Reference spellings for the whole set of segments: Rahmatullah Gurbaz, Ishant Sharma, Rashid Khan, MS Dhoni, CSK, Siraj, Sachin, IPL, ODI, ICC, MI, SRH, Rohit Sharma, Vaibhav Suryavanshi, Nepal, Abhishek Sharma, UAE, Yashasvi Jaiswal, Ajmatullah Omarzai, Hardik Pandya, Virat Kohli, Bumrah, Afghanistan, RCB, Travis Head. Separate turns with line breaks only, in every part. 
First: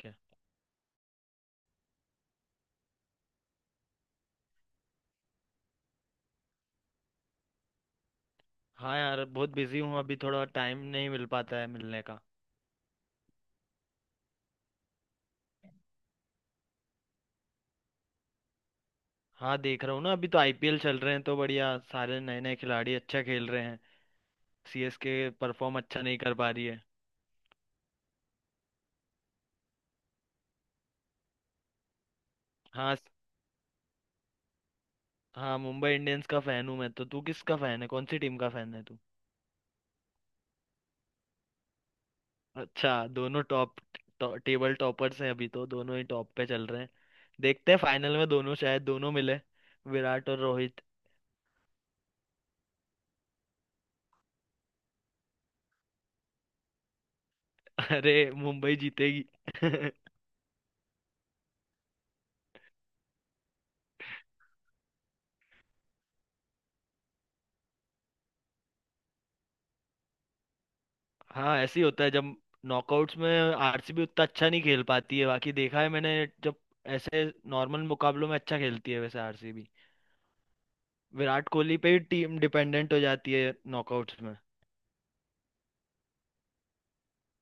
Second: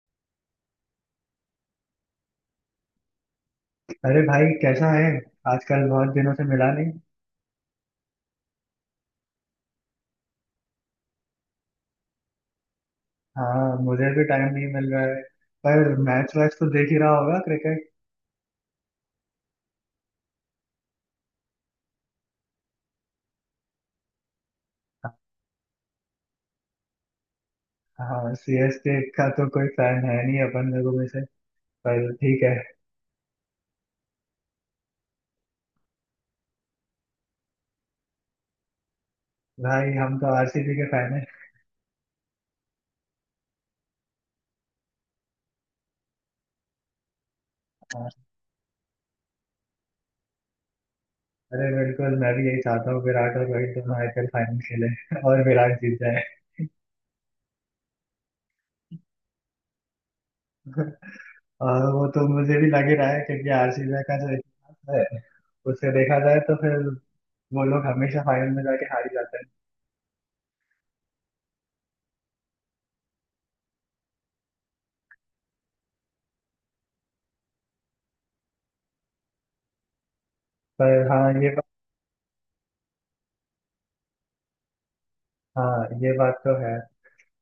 क्या।
अरे भाई कैसा है। आजकल बहुत दिनों से मिला नहीं।
हाँ यार, बहुत बिजी हूँ। अभी थोड़ा टाइम नहीं मिल पाता है मिलने का।
हाँ मुझे भी टाइम नहीं मिल रहा है। पर मैच वैच तो देख ही रहा होगा क्रिकेट।
हाँ, देख रहा हूँ ना। अभी तो आईपीएल चल रहे हैं तो बढ़िया सारे नए नए खिलाड़ी अच्छा खेल रहे हैं। सीएसके परफॉर्म अच्छा नहीं कर पा रही है।
हाँ सीएसके का तो कोई फैन है नहीं अपन लोगों में से। पर ठीक है।
हाँ हाँ, मुंबई इंडियंस का फैन हूँ मैं तो। तू किसका फैन है? कौन सी टीम का फैन है तू?
भाई हम तो आरसीबी के फैन हैं।
अच्छा। दोनों टॉप टेबल टॉपर्स हैं अभी तो। दोनों ही टॉप पे चल रहे हैं। देखते हैं फाइनल
हाँ,
में दोनों, शायद दोनों मिले। विराट और रोहित।
अरे बिल्कुल मैं भी यही चाहता हूँ विराट और रोहित दोनों आईपीएल फाइनल खेले। और विराट जीत जाए।
अरे मुंबई जीतेगी।
और वो तो मुझे भी लग ही रहा है क्योंकि आरसीबी का जो इतिहास है उसे देखा जाए तो फिर वो लोग हमेशा फाइनल में जाके हार ही जाते हैं।
हाँ ऐसे ही होता है जब नॉकआउट्स में आरसीबी उतना अच्छा नहीं खेल पाती है। बाकी देखा है मैंने, जब ऐसे नॉर्मल मुकाबलों में अच्छा खेलती है वैसे आरसीबी।
पर हाँ
विराट
ये।
कोहली पे ही टीम डिपेंडेंट हो जाती है नॉकआउट्स में।
हाँ ये बात तो है।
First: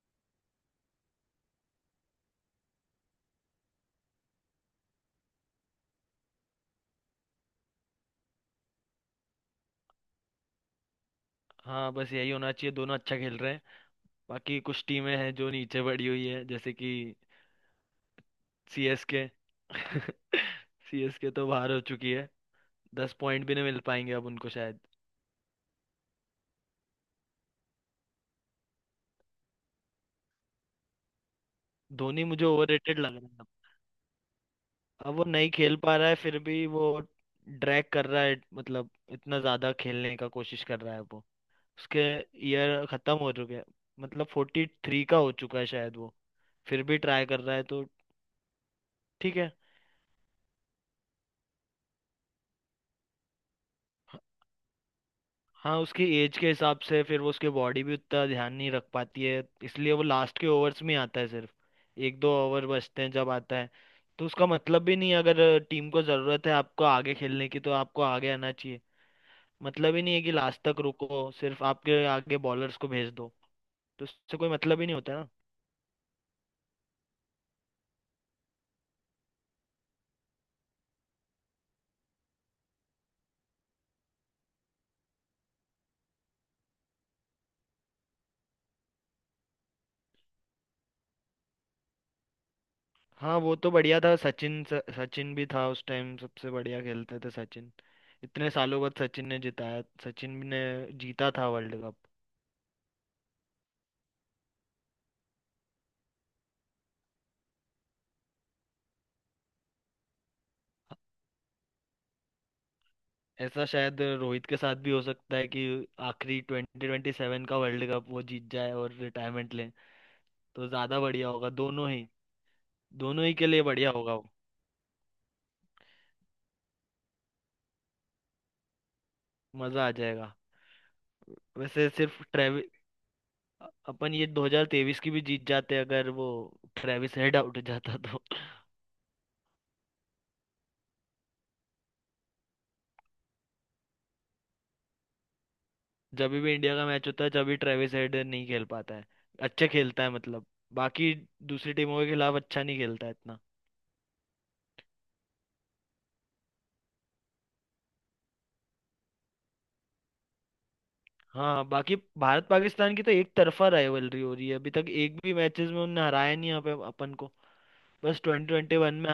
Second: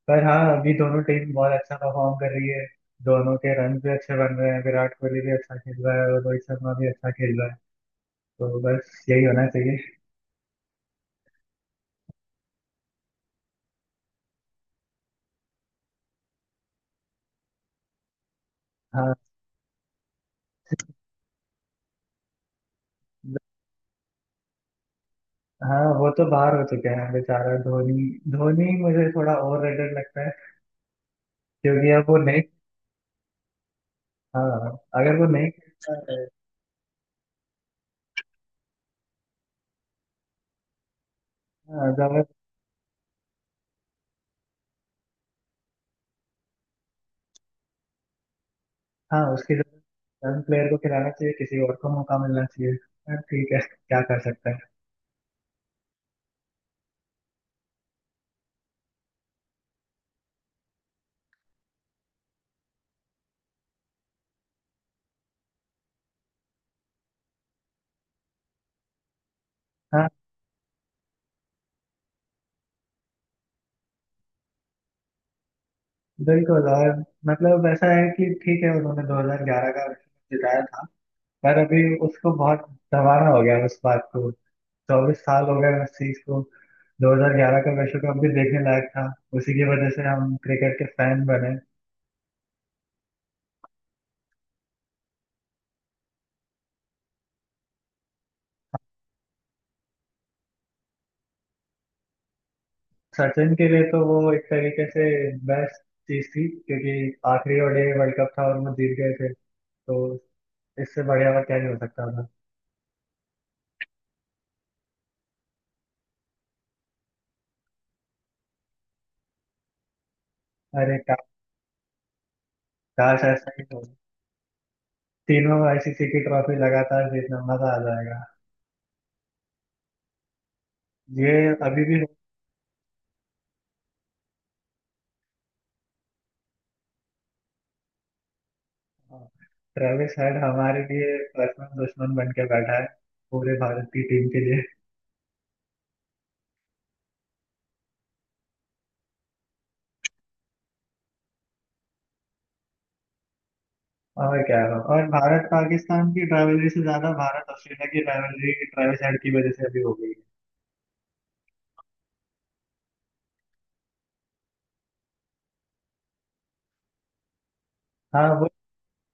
पर हाँ अभी दोनों टीम बहुत अच्छा परफॉर्म कर रही है। दोनों के रन भी अच्छे बन रहे हैं, विराट कोहली भी अच्छा खेल रहा है और रोहित शर्मा भी अच्छा खेल रहा है। तो बस यही होना चाहिए।
हाँ बस यही होना चाहिए, दोनों अच्छा खेल रहे हैं। बाकी कुछ टीमें हैं जो नीचे पड़ी हुई है, जैसे कि
हाँ।
सीएसके। सीएसके तो बाहर हो चुकी है। 10 पॉइंट भी नहीं मिल पाएंगे अब उनको शायद।
हाँ वो तो बाहर हो चुके हैं बेचारा धोनी। धोनी मुझे थोड़ा ओवर रेटेड लगता है क्योंकि अब वो
धोनी
नहीं।
मुझे ओवररेटेड लग रहा है।
हाँ अगर
अब वो
वो नहीं
नहीं खेल
खेलता
पा रहा है
है।
फिर भी वो ड्रैग कर रहा है, मतलब इतना ज्यादा खेलने का कोशिश कर रहा है वो।
हाँ
उसके
जब।
ईयर खत्म हो चुके हैं, मतलब 43 का हो चुका है शायद वो। फिर भी ट्राई कर रहा है तो
हाँ
ठीक है।
उसकी जगह यंग प्लेयर को खिलाना चाहिए, किसी और को मौका मिलना चाहिए। हाँ, ठीक है क्या कर सकते हैं।
हाँ उसकी एज के हिसाब से फिर, वो उसकी बॉडी भी उतना ध्यान नहीं रख पाती है, इसलिए वो लास्ट के ओवर्स में ही आता है सिर्फ। एक दो ओवर बचते हैं जब आता है। तो उसका मतलब भी नहीं है, अगर टीम को ज़रूरत है आपको आगे खेलने की तो आपको आगे आना चाहिए। मतलब ही
हाँ,
नहीं है कि लास्ट तक रुको, सिर्फ आपके आगे बॉलर्स को भेज दो। तो उससे कोई मतलब ही नहीं होता ना।
बिल्कुल। और मतलब ऐसा है कि ठीक है उन्होंने 2011 का विश्व कप जिताया था। पर अभी उसको बहुत दबाना हो गया है उस बात को। 24 साल हो गए उस चीज को। 2011 का विश्व कप भी देखने लायक था। उसी की वजह से हम क्रिकेट के फैन बने।
हाँ वो तो बढ़िया था। सचिन सचिन भी था उस टाइम, सबसे बढ़िया खेलते थे सचिन। इतने सालों बाद सचिन ने जिताया, सचिन ने जीता था वर्ल्ड कप।
सचिन के लिए तो वो एक तरीके से बेस्ट चीज थी क्योंकि आखिरी ओडीआई वर्ल्ड कप था और वो जीत गए थे। तो इससे बढ़िया और क्या ही हो सकता था।
ऐसा शायद रोहित के साथ भी हो सकता है कि आखिरी 2027 का वर्ल्ड कप वो जीत जाए और रिटायरमेंट ले तो
अरे
ज़्यादा बढ़िया होगा दोनों ही।
काश
दोनों ही के
ऐसा
लिए
ही हो।
बढ़िया होगा वो।
तीनों आईसीसी की ट्रॉफी लगातार जीतना, मजा आ जाएगा।
मज़ा आ जाएगा।
ये अभी
वैसे
भी।
सिर्फ अपन ये 2023 की भी जीत जाते, अगर वो ट्रेविस हेड आउट हो जाता तो।
ट्रेविस हेड हमारे लिए पर्सनल दुश्मन बन के बैठा है, पूरे भारत की टीम के लिए।
जब भी इंडिया का मैच होता है जब भी ट्रेविस हेड नहीं खेल पाता है, अच्छा खेलता है मतलब। बाकी दूसरी टीमों के खिलाफ अच्छा नहीं खेलता है इतना।
और क्या हो। और भारत पाकिस्तान की rivalry से ज्यादा भारत ऑस्ट्रेलिया की rivalry ट्रेविस हेड की वजह से अभी हो गई है।
हाँ बाकी भारत पाकिस्तान की तो एक तरफा राइवलरी हो रही है, अभी तक एक भी मैचेस में उन्होंने हराया नहीं यहाँ पे अपन को। बस
हाँ
ट्वेंटी
वो।
ट्वेंटी वन में,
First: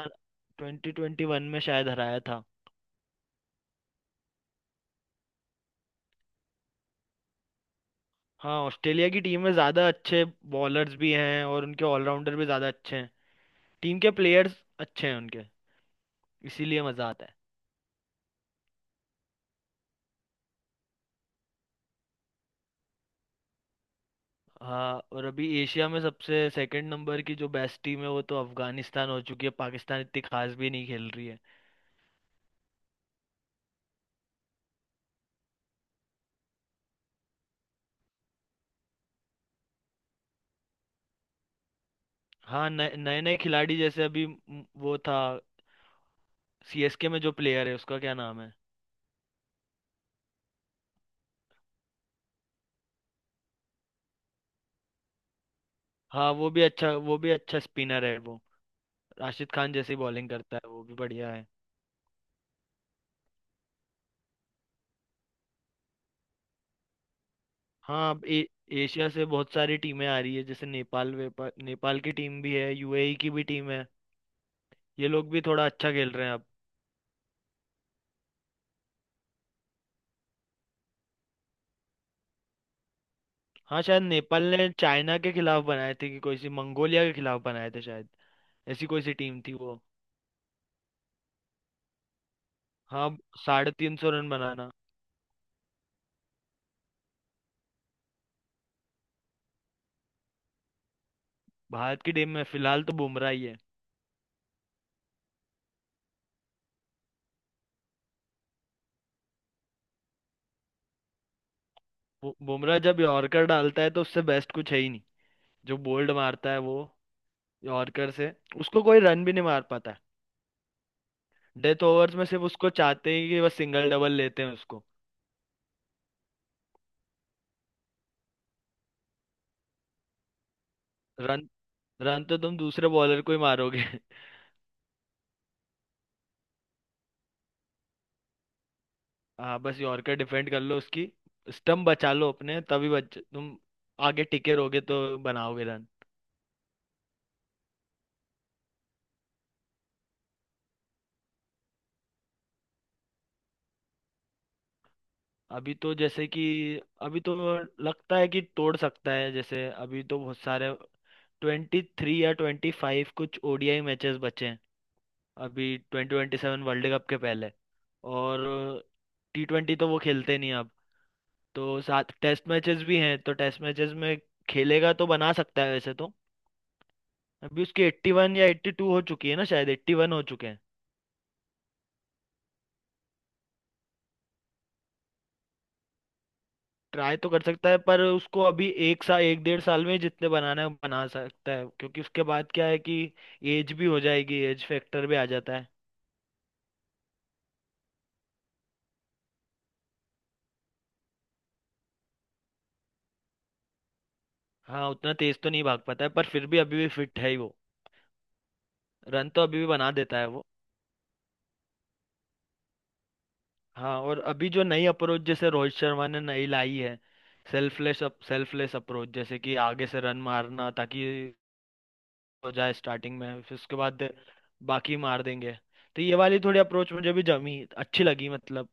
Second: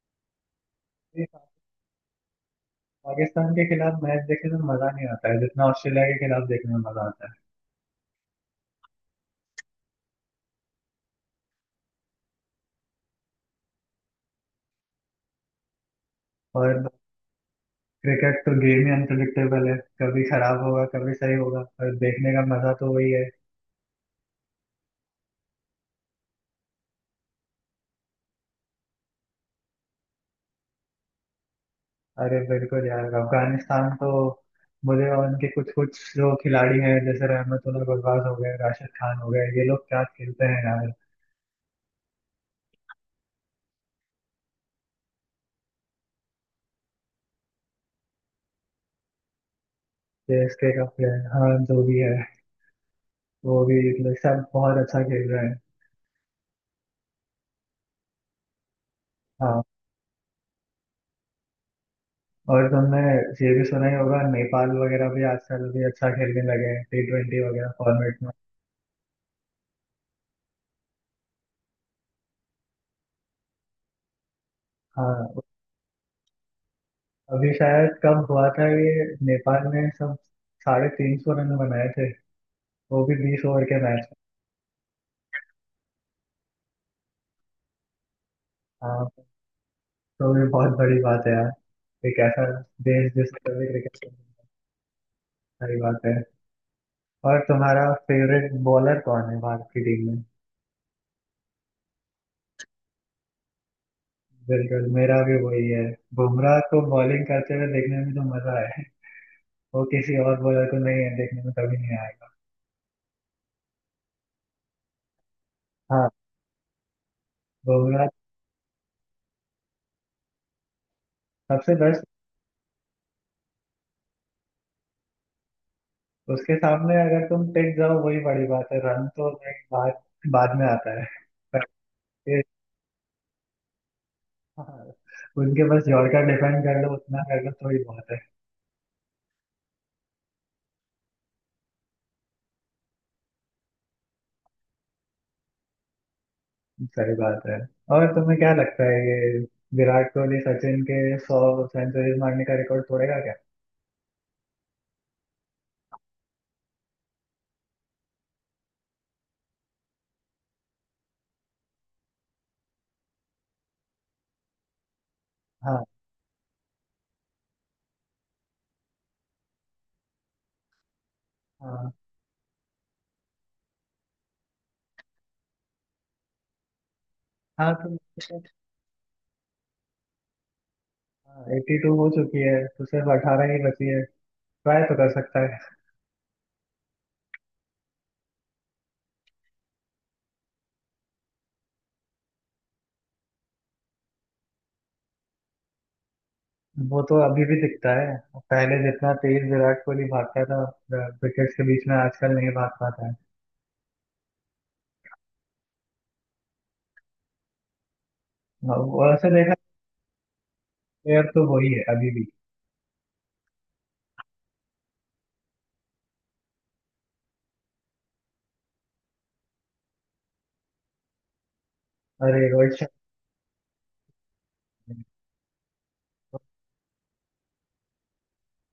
ये
शायद हराया था।
पाकिस्तान के खिलाफ मैच देखने में मजा नहीं आता है जितना ऑस्ट्रेलिया के खिलाफ देखने में मजा आता है।
हाँ ऑस्ट्रेलिया की टीम में ज़्यादा अच्छे बॉलर्स भी हैं और उनके ऑलराउंडर भी ज़्यादा अच्छे हैं। टीम के प्लेयर्स अच्छे हैं उनके, इसीलिए
और
मज़ा आता है।
क्रिकेट तो गेम ही अनप्रिडिक्टेबल है। कभी खराब होगा कभी सही होगा। और देखने का मजा तो वही है।
हाँ और अभी एशिया में सबसे सेकंड नंबर की जो बेस्ट टीम है वो तो अफगानिस्तान हो चुकी है, पाकिस्तान इतनी खास भी नहीं खेल रही है।
अरे बिल्कुल यार अफगानिस्तान तो। मुझे और उनके कुछ कुछ जो खिलाड़ी हैं जैसे रहमतुल्लाह गुरबाज हो गए राशिद खान हो गए, ये लोग क्या खेलते हैं यार।
हाँ नए नए नए खिलाड़ी, जैसे अभी वो था सीएसके में जो प्लेयर है उसका क्या नाम है।
सीएसके का प्लेयर हाँ जो भी है वो भी मतलब सब बहुत अच्छा खेल रहे हैं।
हाँ वो भी अच्छा स्पिनर है वो, राशिद
हाँ।
खान जैसी बॉलिंग करता है, वो भी बढ़िया है।
और तुमने ये भी सुना ही होगा नेपाल वगैरह भी आजकल भी अच्छा खेलने लगे हैं T20 वगैरह
हाँ
फॉर्मेट
अब
में।
एशिया से बहुत सारी टीमें आ रही है, जैसे नेपाल नेपाल की टीम भी है, यूएई की भी टीम है। ये लोग
हाँ।
भी थोड़ा अच्छा खेल रहे हैं।
अभी शायद कब हुआ था ये। नेपाल ने सब 350 रन बनाए थे, वो भी 20 ओवर
हाँ
के
शायद
मैच।
नेपाल ने चाइना के खिलाफ बनाए थे कि कोई सी मंगोलिया के खिलाफ बनाए थे शायद, ऐसी कोई सी
हाँ
टीम थी वो।
तो ये बहुत बड़ी बात है यार, एक ऐसा
हाँ
देश जिसका भी
साढ़े तीन
क्रिकेट।
सौ रन बनाना।
बड़ी बात है। और तुम्हारा फेवरेट बॉलर कौन है भारत की टीम में।
भारत की टीम में फिलहाल तो बुमराह ही है।
बिल्कुल मेरा भी वही है। बुमराह को बॉलिंग करते हुए देखने में तो मजा है वो किसी और बॉलर को नहीं है, देखने में कभी नहीं आएगा।
बुमराह जब यॉर्कर डालता है तो उससे बेस्ट कुछ है ही नहीं। जो
हाँ।
बोल्ड मारता है वो
बुमराह
यॉर्कर से, उसको कोई रन भी नहीं मार पाता है।
सबसे
डेथ
बेस्ट।
ओवर्स में सिर्फ उसको चाहते हैं कि बस सिंगल डबल लेते हैं उसको।
उसके सामने अगर तुम टिक जाओ वही बड़ी बात है, रन तो नहीं, बाद बाद में आता है।
रन
पर
रन तो
ये-
तुम दूसरे बॉलर को ही मारोगे।
हाँ, उनके पास यॉर्कर डिफेंड कर लो उतना कर लो तो ही बहुत है।
हाँ बस यॉर्कर डिफेंड कर लो उसकी, स्टंप बचा लो अपने, तभी बच, तुम आगे टिके रहोगे तो बनाओगे रन।
सही बात है। और तुम्हें क्या लगता है ये विराट कोहली सचिन के 100 सेंचुरीज मारने का रिकॉर्ड तोड़ेगा क्या।
अभी तो जैसे कि अभी तो लगता है कि तोड़ सकता है, जैसे अभी तो बहुत सारे 23 या 25 कुछ ओडीआई मैचेस बचे हैं अभी
हाँ।
2027 वर्ल्ड कप के पहले। और टी ट्वेंटी तो वो खेलते नहीं अब तो।
हाँ।
7 टेस्ट मैचेस भी हैं तो टेस्ट मैचेस में खेलेगा तो बना सकता है वैसे तो। अभी
हाँ
उसकी एट्टी
तो
वन या 82 हो चुकी है ना, शायद 81 हो चुके हैं।
82 हो चुकी है तो सिर्फ 18 ही बची है। ट्राई तो कर सकता है।
ट्राई तो कर सकता है, पर उसको अभी एक साल, एक डेढ़ साल में जितने बनाना है वो बना सकता है, क्योंकि उसके बाद क्या है कि एज भी हो जाएगी, एज फैक्टर भी आ जाता है।
वो तो अभी भी दिखता है। पहले जितना तेज विराट कोहली भागता था विकेट्स के बीच में आजकल नहीं भाग पाता है।
हाँ उतना तेज तो नहीं भाग पाता है पर फिर भी अभी भी फिट है ही वो।
वैसे
रन तो
देखा।
अभी भी बना देता है वो।
प्लेयर तो वही है अभी भी।
हाँ और अभी जो नई अप्रोच जैसे रोहित शर्मा ने नई लाई है, सेल्फलेस अप्रोच, जैसे कि आगे से रन मारना ताकि
अरे
हो जाए
रोहित
स्टार्टिंग में, फिर उसके बाद बाकी
शर्मा।
मार देंगे। तो ये वाली थोड़ी अप्रोच मुझे भी जमी, अच्छी लगी मतलब।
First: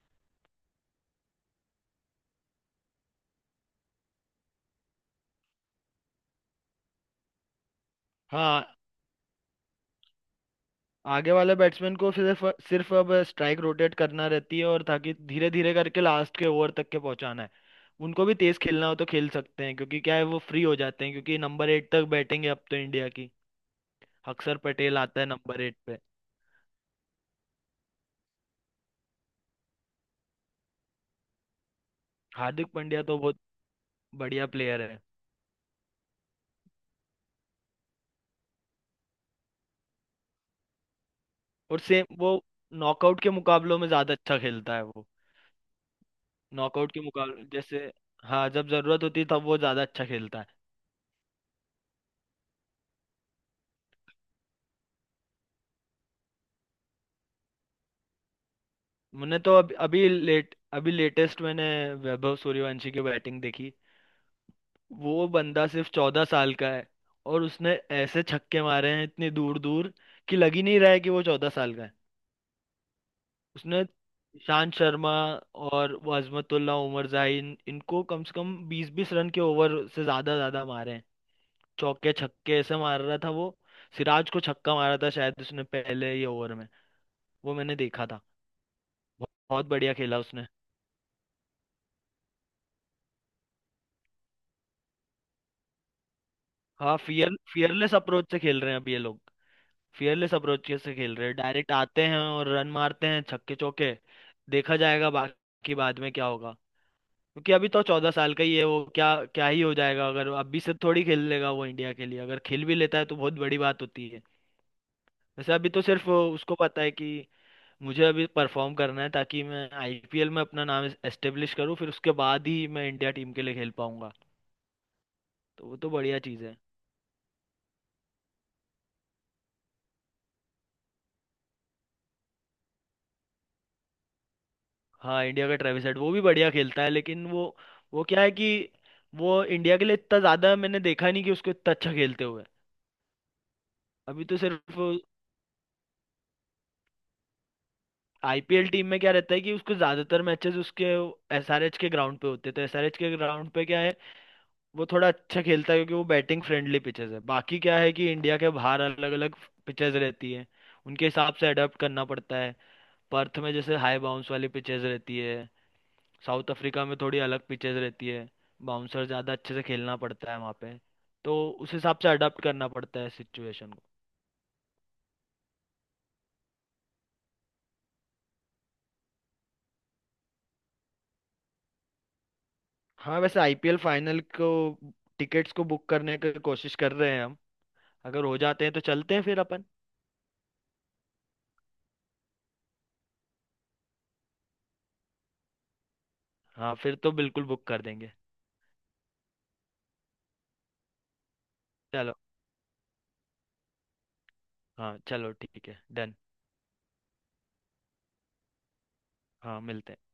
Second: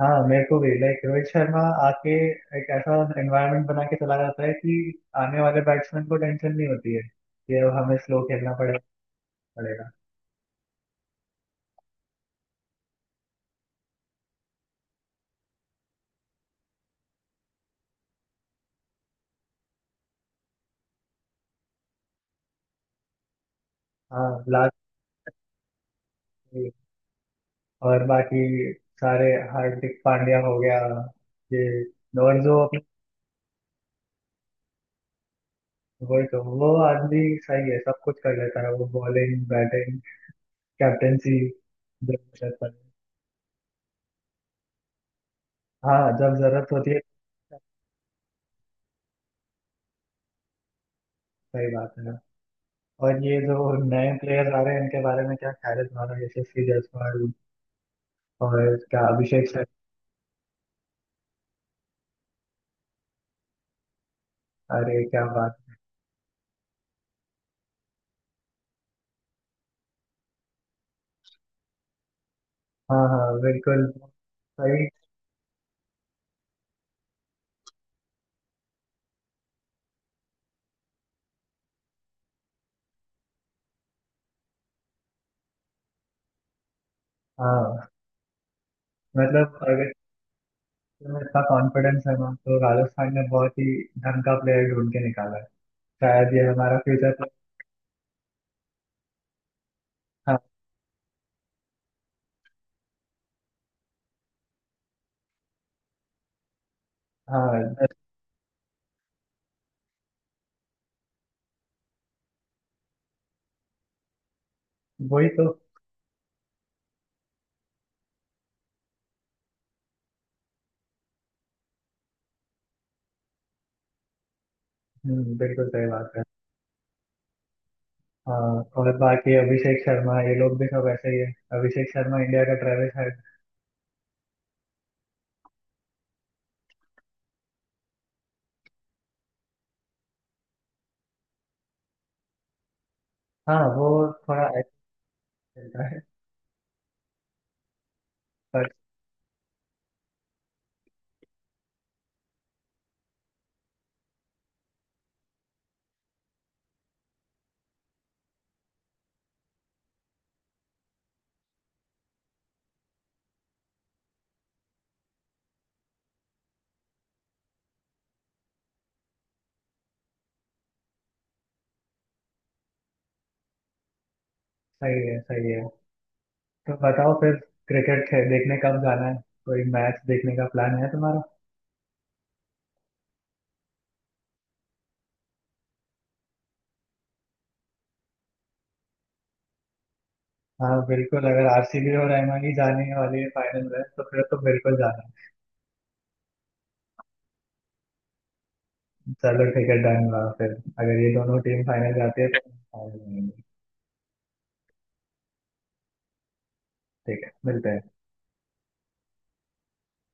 हाँ मेरे को भी लाइक रोहित शर्मा आके एक ऐसा एनवायरनमेंट बना के चला जाता है कि आने वाले बैट्समैन को टेंशन नहीं होती है कि अब हमें स्लो खेलना
हाँ
पड़ेगा।
आगे वाले बैट्समैन को सिर्फ सिर्फ अब स्ट्राइक रोटेट करना रहती है और ताकि धीरे धीरे करके लास्ट के ओवर तक के पहुंचाना है। उनको भी तेज खेलना हो तो खेल सकते हैं, क्योंकि क्या है वो फ्री हो जाते हैं क्योंकि नंबर 8 तक बैटिंग है अब तो इंडिया की।
हाँ
अक्षर
लास्ट।
पटेल आता है नंबर 8 पे।
और बाकी सारे हार्दिक पांड्या हो गया, ये और जो
हार्दिक
अपने
पांड्या तो बहुत बढ़िया प्लेयर है।
वही तो वो आदमी सही है सब कुछ कर लेता है वो बॉलिंग बैटिंग कैप्टेंसी
और सेम
जब
वो
जरूरत पड़े।
नॉकआउट के मुकाबलों में ज्यादा अच्छा खेलता है वो।
हाँ जब जरूरत होती
नॉकआउट
है।
के मुकाबले जैसे, हाँ जब जरूरत होती है तब वो ज्यादा अच्छा खेलता है।
सही बात है। और ये जो नए प्लेयर्स आ रहे हैं इनके बारे में क्या ख्याल है तुम्हारा, यशस्वी जायसवाल और इसका
मैंने
अभिषेक
तो
सर।
अभी अभी लेटेस्ट मैंने वैभव सूर्यवंशी की बैटिंग देखी।
अरे
वो
क्या बात।
बंदा सिर्फ 14 साल का है, और उसने ऐसे छक्के मारे हैं इतनी दूर दूर कि लग ही नहीं रहा है कि वो 14 साल का है।
हाँ हाँ
उसने
बिल्कुल।
ईशांत
सही।
शर्मा और वो अजमतुल्ला उमर जाहिन, इनको कम से कम बीस बीस रन के ओवर से ज्यादा ज्यादा मारे हैं। चौके छक्के ऐसे मार रहा था वो। सिराज को छक्का मारा था शायद उसने पहले ही ओवर में, वो मैंने
हाँ
देखा था।
मतलब
बहुत
अगर
बढ़िया खेला उसने।
तुम्हें इतना कॉन्फिडेंस है ना तो राजस्थान ने बहुत ही ढंग का प्लेयर ढूंढ के निकाला है, शायद ये हमारा
हाँ
फ्यूचर।
फियरलेस अप्रोच से खेल रहे हैं अब ये लोग। फियरलेस
हाँ।
अप्रोच से खेल रहे हैं, डायरेक्ट आते हैं और रन मारते हैं छक्के चौके। देखा जाएगा बाकी, बाद में क्या होगा। क्योंकि अभी तो
हाँ
14 साल का ही है वो। क्या क्या ही हो जाएगा, अगर अभी से थोड़ी खेल लेगा वो इंडिया के लिए, अगर खेल भी लेता है तो बहुत बड़ी बात होती है।
वही तो।
वैसे अभी तो सिर्फ उसको पता है कि मुझे अभी परफॉर्म करना है ताकि मैं आईपीएल में अपना नाम एस्टेब्लिश करूँ, फिर उसके बाद ही मैं इंडिया टीम के लिए खेल पाऊंगा। तो
बिल्कुल
वो
सही
तो
बात
बढ़िया
है।
चीज़ है।
हाँ। और बाकी अभिषेक शर्मा ये लोग भी सब ऐसे ही है। अभिषेक शर्मा इंडिया का ट्रेविस हेड।
हाँ इंडिया का ट्रेविस हेड वो भी बढ़िया खेलता है, लेकिन वो क्या है कि वो इंडिया के लिए इतना ज्यादा मैंने देखा नहीं कि उसको इतना अच्छा खेलते हुए।
हाँ वो
अभी तो
थोड़ा ऐसे
सिर्फ
खेलता है
आईपीएल
पर।
टीम में क्या रहता है कि उसको ज्यादातर मैचेस उसके एसआरएच के ग्राउंड पे होते हैं, तो एसआरएच के ग्राउंड पे क्या है वो थोड़ा अच्छा खेलता है, क्योंकि वो बैटिंग फ्रेंडली पिचेस है। बाकी क्या है कि इंडिया के बाहर अलग अलग पिचेस रहती है, उनके हिसाब से अडेप्ट करना पड़ता है। पर्थ में जैसे हाई बाउंस वाली पिचेस रहती है। साउथ अफ्रीका में थोड़ी अलग पिचेस रहती है, बाउंसर ज़्यादा अच्छे से खेलना पड़ता है वहाँ पे। तो उस हिसाब से अडाप्ट करना पड़ता है सिचुएशन को।
सही है सही है। तो बताओ फिर, क्रिकेट देखने कब जाना है, कोई मैच देखने का प्लान है तुम्हारा।
हाँ वैसे आईपीएल फाइनल को टिकट्स को बुक करने की कोशिश कर रहे हैं हम, अगर हो जाते हैं तो चलते हैं फिर अपन।
हाँ बिल्कुल अगर आरसीबी और एमआई ही जाने वाली है फाइनल में तो फिर तो बिल्कुल जाना है।
हाँ फिर तो बिल्कुल बुक कर देंगे।
चलो ठीक है डन हुआ फिर, अगर ये दोनों टीम फाइनल
चलो,
जाती है तो फाइनल।
हाँ चलो ठीक है डन।
ठीक है मिलते हैं।
हाँ मिलते हैं।